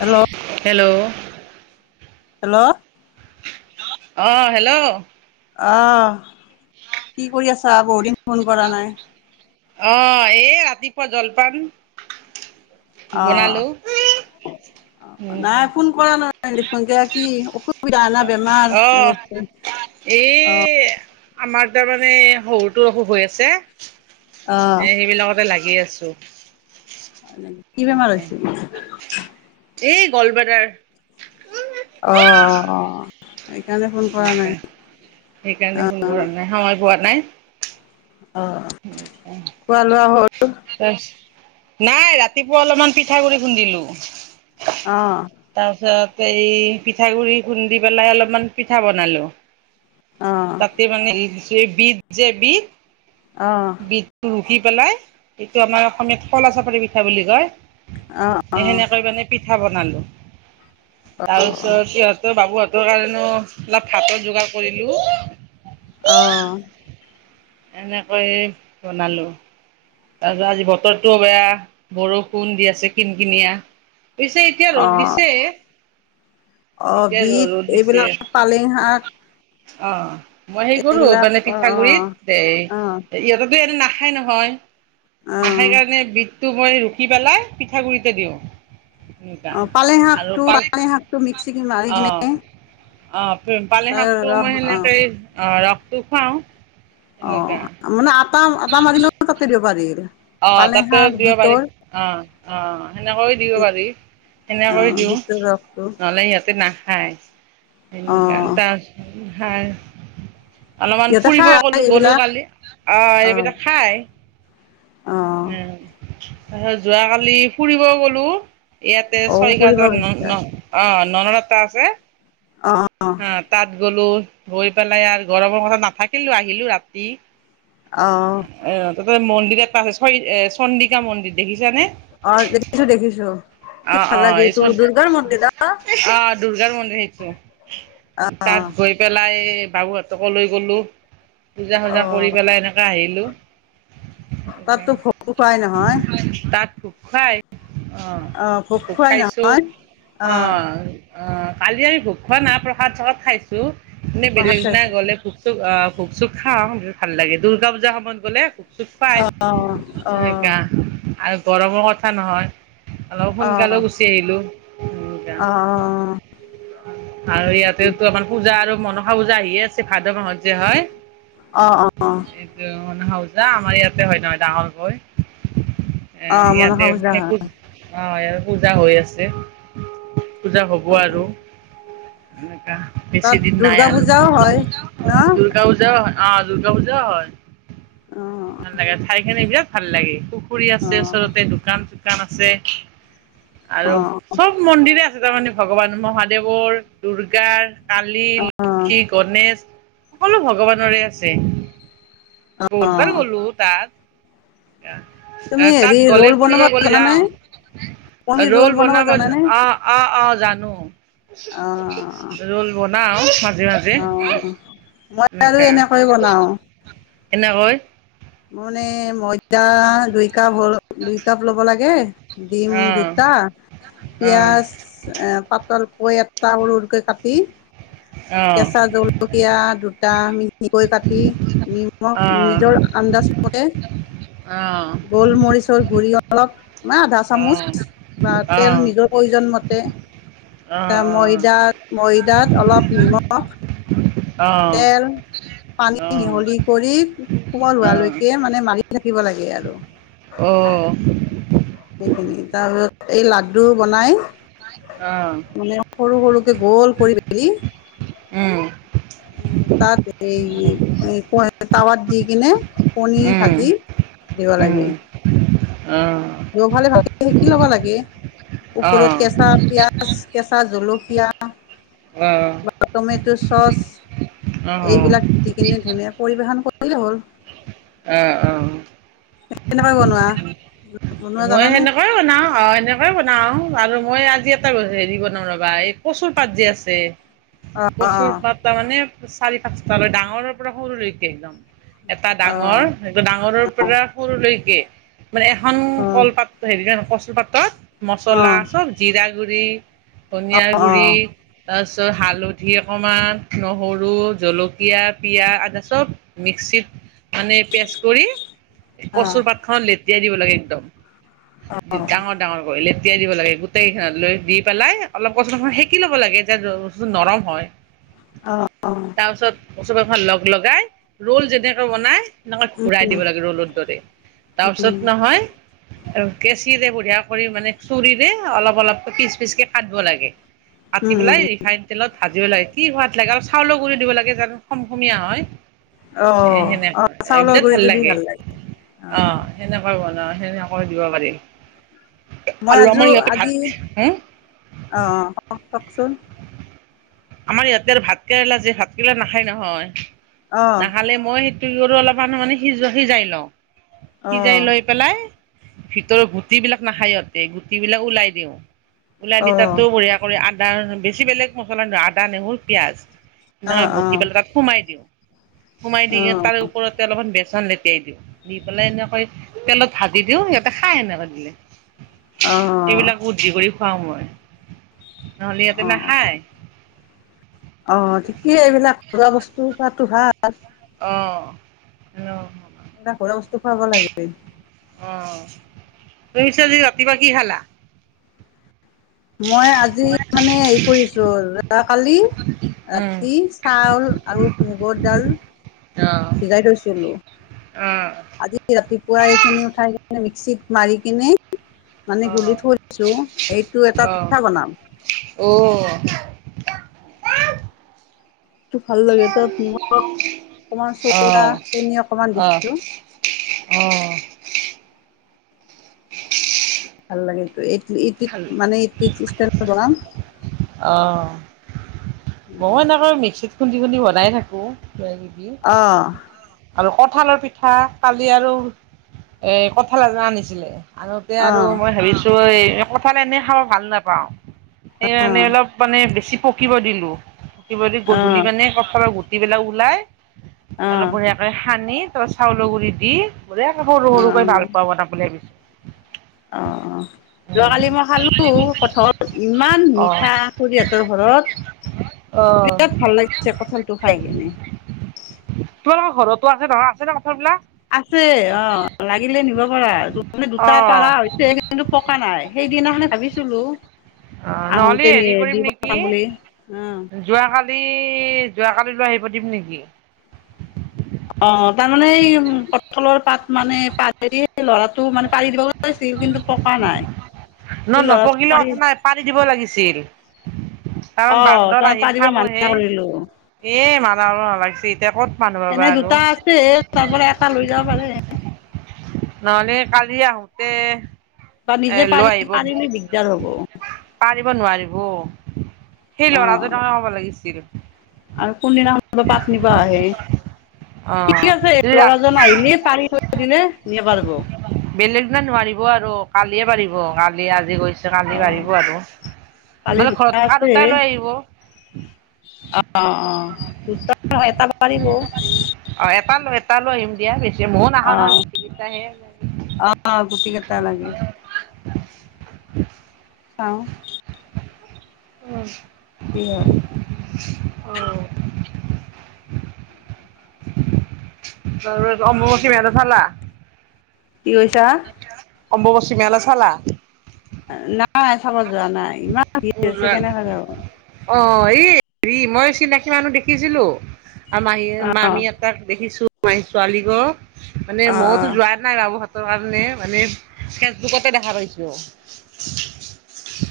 Hello hello hello অ', hello অহ, কি কৰি আছা বহুত দিন ফোন কৰা নাই অ', ৰাতিপুৱা জলপান অ বনালো [unintelligible] পৰা ন দেখোনকে কি অসুবিধা আনা বেমাৰ অ হৈ আছে এই আমাৰ তাৰ মানে সৰুটো অসুখ হৈ আছে অ এ সেইবিলাকতে লাগি আছো কি বেমাৰ হৈ হৈছে এই গলবাটাৰ অ অ সেইকাৰণে ফোন কৰা নাই অ সেইকাৰণে ফোন কৰা নাই সময় পোৱা নাই অ কোৱা লোৱা হল নাই ৰাতিপুৱা অলপমান পিঠাাগুড়ি খুন্দিলো অ তাৰ পিছত এই পিঠাগুৰি খুন্দি পেলাই অলপমান পিঠা বনালো অ তাতে মানে বীজ যে বীজ অ বিধটো ৰুকি পেলাই এইটো আমাৰ অসমীয়াত কলা চাপাৰী পিঠা বুলি কয় অ অ সেনেকৈ মানে পিঠা বনালো তাৰ পিছত সিহঁতৰ বাবু ত কাৰণে অলপ ভাতৰ যোগাৰ কৰিলোঁ অ এনেকৈয়ে বনালো তাৰছত আজি বতৰটোও বেয়া বৰষুণ দি আছে কিন কিনিয় পছে এতিয়া অ ৰ'দ দিছে অ এতিয়া বিট ৰ'দ দিছে এইবিলাক পালেং শাক অ মই হে কৰো এইবিলাক মানে অ অ পিঠাগুৰিত অ এ ইহঁততো এনে না হ খাই নহয় অ হহাই কাৰণে বিটটো মই ৰুকি পেলাই পিঠাগুৰিতে দিওঁ এনেকুৱা অ পালে শাক টো পালে শাক টো মিক্সি কৰি মাৰি কিনে অ পালি তাই শাকটো ৰস মই অ সেনেকেই অ ৰসটো খুৱাও অ মানে আটা আটা মাৰিলেও কাটি দিব পাৰিল অ তাতে দিব পাৰি অ অ সেনেকৈও দিব পাৰি অ সেনেকৈ দিও বিটৰ ৰসটো নহলে সিহঁতে নাখায় [unintelligible] অ অলপমান সিহঁতে ফুৰিব খাই গ'লো গ'লো এইবিলাক কালি অ এইবাক খাই অ উম তাৰিছত যোৱ কালি ফুৰিব গলো ইয়াতে অ ছয় ফুৰিব গাঁজৰ গৈছা ন অ নননটাা আছে। অ', অ' অ' তাত গ'লো গৈ পেলাই আৰু গৰমৰ কথা নাথাকিলো আহিলো ৰাতি। অ', অ' তাতে মন্দিৰ এটা আছে চ এ চন্দিকা মন্দিৰ দেখিছানে? অ' দেখিছো দেখিছো। কি অ', ভাল লাগে অ' এই চ এইটো দুৰ্গাৰ মন্দিৰত অ দুূৰ্গাৰ মন্দিৰ সেইটো। তাত আহ', গৈ পেলাই বাবুহঁতক লৈ গ'লোঁ পূজা অ চজা কৰি পেলাই এনেকৈ আহিলোঁ। তাতো ভোগ খুৱাই নহয় তাত খ খাই অ' ভোগ ভোক খুৱাই খাইছো নহয় অ আহ অ' কালি আমি ভোগ খোৱা না প্ৰসাদ চসাদ খাইছো এনে প্ৰসাদ বেলেগ দনা খাইছো গলে ভোক খুোক চুক খাওঁ ভাল লাগে দ দুৰ্গা পূজাৰ সময়ত গ'লে খুোক চুক পাই। অ অ সা আৰু গৰমৰ কথা নহয়। অলপ অ অ সোনকালেও গুচি আহিলো। অ আৰু ইয়াতেতো আমাৰ পূজা আৰু মনসা পূজা আহিয়ে আছে ভাদ মাহত যে হয়। অ', অ', অ' হাওজা আমাৰ ইয়াতে হয় নহয় ডাঙৰ গৈ। এ অ ইয়াতে মনসা পূজা একো হয় অ' ই পূজা হৈ আছে পূজা হব অ আৰু। এনেকাা বেছি তাত দিন নাই দুৰ্গা আৰু পূজাও হয় ন দুূৰ্গা পূজা হয়। অ' দুৰ্গা পূজাও হয় অ ভাল লাগে ঠাইখি বিৰাট ভাল লাগে। পুখুৰী অ আছে ওচৰতে দোকান চোকান আছে। অ আৰু চব মন্দিৰে আছে তাৰমানমানে ভগৱান মহাদেৱৰ দৰ্গাৰ। কালি অ লক্ষী গণেশ সকলো ভগৱানৰে আছে। অ বহুতবাৰ ব'লো তাত তুমি তাত হেৰি গলে ৰোল বনাব ফুৰিব গলে জানানে যাও। পনীৰ ৰোল ৰল বনাব জানানে অ', অ', অ' জানো। অ ৰোল বনাও মাজে মাজে অ মই আৰু এনেকা এনেকৈ বনাও এনেকৈ? মোৰানে মইদা দুইকা ভল দুই কাপ ল'ব লাগে ডিম দুটা পয়াজ এ পাতল কৈ এটা সৰু সৰুকৈ কাটি কেঁচা জলকীয়া দুটা মিহিকৈ কাটি নিম নিজৰ আন্দাজ মে গোলমৰিচৰ গুৰি অলপ ম আধা চামুচ বা তেল নিজৰ প্ৰয়োজন মতে এ ময়দাত ময়দাত অলপ নিমখ তেল পানী মিহলি কৰি কোমল হোৱালৈকে মানে মাৰি থাকিব লাগে আৰু। অ' সেইখিনি তাৰ পিছত এই লাড্ডু বনাই মানে সৰু সৰুকে গোল কৰি পেলি উম', তাত এই টাৱাত দি কিনে কণী ভাজি দিব লাগে। ৰফালে ভালকে শিকি ল'ব লাগে ওপৰত কেঁচা পিয়াজ কেঁচা জলকীয়া বা টমেট' চচ এইবিলাক উঠিকিনি ধুনীয়া পৰিৱেশন কৰিলে হ'ল আহ অ কেনেকৈ বনোৱা বনোৱা মই জানানে? সেনেকুৱাই বনাও অ সেনেকাই বনাও আৰু মই আজি এটা হেৰি বনাম ৰবা এই কচুৰ পাত যে আছে অ', কচুৰ অ', পাত তামানে চাৰি পাঁচটালৈ ডাঙৰৰ পৰা সৰুলৈকে ন এটা ডাঙৰ অ', ডাঙৰৰ পৰা সৰুলৈকে মানে এখন অ', কলপাত হেৰি কচুপাতত অ', মছলা অ', চব জিৰা গুৰি কনিয়া গুৰি তাৰছত হালধি অকমান নহৰু জলকীয়া পিয়াজ আদা চব মিক্সিত মানে পেষ্ট কৰি অ', কচুৰ পাত খনত লেতিয়াই দিব লাগে একদম অ', গাঙত ডাঙৰ কৰি লেতেয়াই দিব লাগে গোটেইখন লৈ দি পেলাই অলপ কচুখন সেকি লব লাগে দে দ স্তটো নৰম হয় অ', অ', তাৰপিছত ওচবখন লগ লগাই ৰোল যেনেকৈ বনাই উম, ঘুৰাই দিব লাগে ৰ'লৰ দৰে তাৰ পিছত নহয় আৰু কেঁচিৰে বঢ়িয়া কৰি মানে চুৰিৰে অলপ অলপকৈ পিছ পিচ কাটব লাগে কাটি উম, পেলাই ৰিফাইন তেলত ভাজিব লাগে কি সোৱাদ লাগে আৰু চাউলৰ গুৰি দিব লাগে যানো খম খমীয়া হয় এ অ', সেনেুৱা অ', এই চাউলৰ বিৰাত ভাল গুৰিটো দি লাগে অ সেনেকা বনাও সেনেকৈ দিব পাৰি মই আৰু আমাৰ ইয়াতে ভাত হ অঁ অঁ অ কওকচোন আমাৰ ইয়াতে আৰু ভাত কেৰেলা যে ভাত কেৰেলা নাখায় নহয় অ', নাখালে মই কি কৰো অলপ মান মানে সিজো সিজাই লওঁ সিজাই অ', লৈ পেলাই ভিতৰ গুটি বিলাক নাখায় ইিহঁতে গুটি বিলাক ওলাই দিওঁ ওলাই দি অ', অ', তাতো বঢ়িয়া কৰি আদা বেছি বেলেগ মছলা নয় আদা নেহৰু পিয়াজ সেনকাই ভটি অ', পেলাই তাক সোমাই দিওঁ সোমাই দি কি তাৰ ওপৰতে অলপমান বেচন লে তিয়াই দিওঁ দি পেলাই এনেকৈ তেলত ভাজি দিওঁ সিহঁতে খাই সনেকৈ দিলে অ', সেইবিলাক অ', বুদ্ধি কৰি খুৱাও মই নহ'লে ইহঁতে অ'। নাখায় অ ঠিকেই এইবিলাক খোৱা বস্তু পোৱাতো ভাল অঁ এনকা ঘৰৰ বস্তু খুৱাব লাগে অ তুমি চদি ৰাতিপোৱা কি খালা মই আজি মানে হেৰি কৰিছো যাকালি উম ৰাতি চাউল আৰু মুগৰ ডাল ভিজাই থৈছিলো অ আজি ৰাতিপুৱা এইখিনি উঠাই কিনে মিক্সিত মাৰি কিনে মানে গুলি থৈছো এইটো এটা অঁ পিঠা বনাম অ ভাল লাগে তাত নিমখ অকমান চৌদা অ', চেনি অকমান অ', দিছো অ ভাল লাগেটো এইটো ইটোত খালো। মানে ইস্তাৰ বৰাম অ মই এনেকৈ মিক্সিত খুন্দি খুন্দি বনাই থাকোঁ কিবা কিবি অ আৰু কঠালৰ পিঠা কালি আৰু এ কঠাল এটা আনিছিলে আনোতে অ অ আৰু মই ভাবিছো এই কঁঠাল এনে খাব ভাল নাপাওঁ সেই আণে অলপ মানে বেছি পকিব দিলো পকিব দি অ গধূলি মানে কঠালৰ গো দি পেলাই ওলাই অ অলপ বঢ়িয়াকৈ সানি ত চাউলৰ গুড়ি দি ব সৰু অ সৰুকৈ অ ভাল পোৱা বনাব বুলি ভাবিছ অ অ উম, যোৱাকালি মই খালো কঠল ইমান মিঠা অ', খুৰহঁতৰ ঘৰত অ'। বিৰাট ভাল লাগিছে কঠালটো খাই কেনে তোমালোকৰ ঘৰতো আছে নহয় আছে ন কথাবলাক আছে অ লাগিলে নিব পাৰ মানে দুটা অঁ পাৰা হৈছে কিন্তু পকা নাই সেইদিনাখনে ভাবিছিলো অ নহলে আহোতে হেৰি নিয়ে দি কৰিম নেকি পঠাম বুলি অ যোৱাকালি যোৱাকালি লৈ আহি পাতিম নেকি অ তাৰমানে এই উ পঠলৰ পাত মানে পাত হেৰি ল'ৰাটো মানে পাৰি দিব লিছিল কিন্তু পকা নাই নহ সেই ন ল'ৰাটো পকিলে পাৰি কথা নাই পানী দিব লাগিছিল অ কাৰণ বান্দত তাৰ আহি পাৰিব মানা খাবহে কৰিলো এ মালা আৰু নভাগিছে এতিয়া ক'ত মানুহ এনে পাবা আৰু দুটা তাৰ পৰা এটা লৈ যাব পাৰে নহলে কালি আহোতে বা নিজে পানী পানিল দিগদাৰ হব পাৰিব নোৱাৰিব সেই ল'ৰাজ অঁ হব লাগিছিল আৰু কোনদিনাখন পাত নিপ আহে অঁ ঠিক আছে ল'ৰা তই নাহিলে পাৰিব দিছিলে সি পাৰিব। বেলেগ দিনা নোৱাৰিব আৰু কালিয়ে পাৰিব কালি আজি গৈছোঁ। কালি অঁ বাাঢ়িব আৰু নহ'লে ঘৰত থকা দুটাই লৈ আহিব। অ' অ' দুটা নহয়, এটা নোৱাৰিব। অ' এটা ল এটা লৈ আহিম দিয়া, বেছি ময়ো নখাও নহয়, গুটি কেইটাহে। আহ গুটি কেইটা লাগে। চাওঁ উম। কি হয়। অ' বাৰু অম্বুবাচী মেলা চালা। কি কৈছা। অম্বুবাচী মেলা চালা। নাই চাব যোৱা নাই, ইমান ভিৰ হৈছে কেনে যাব। অ' এই হেৰি মই চিনাকি মানুহ দেখিছিলোঁ। আৰু মাহীয়ে অঁ মামী একেক দেখিছোঁ, মাহী ছোৱালীক ঘৰৰ মানে অঁ অঁ মইয়তো যোৱা নাই বাবুহঁতৰ কাৰণে মানে ফেচবুকতে দেখা পাইছোঁ।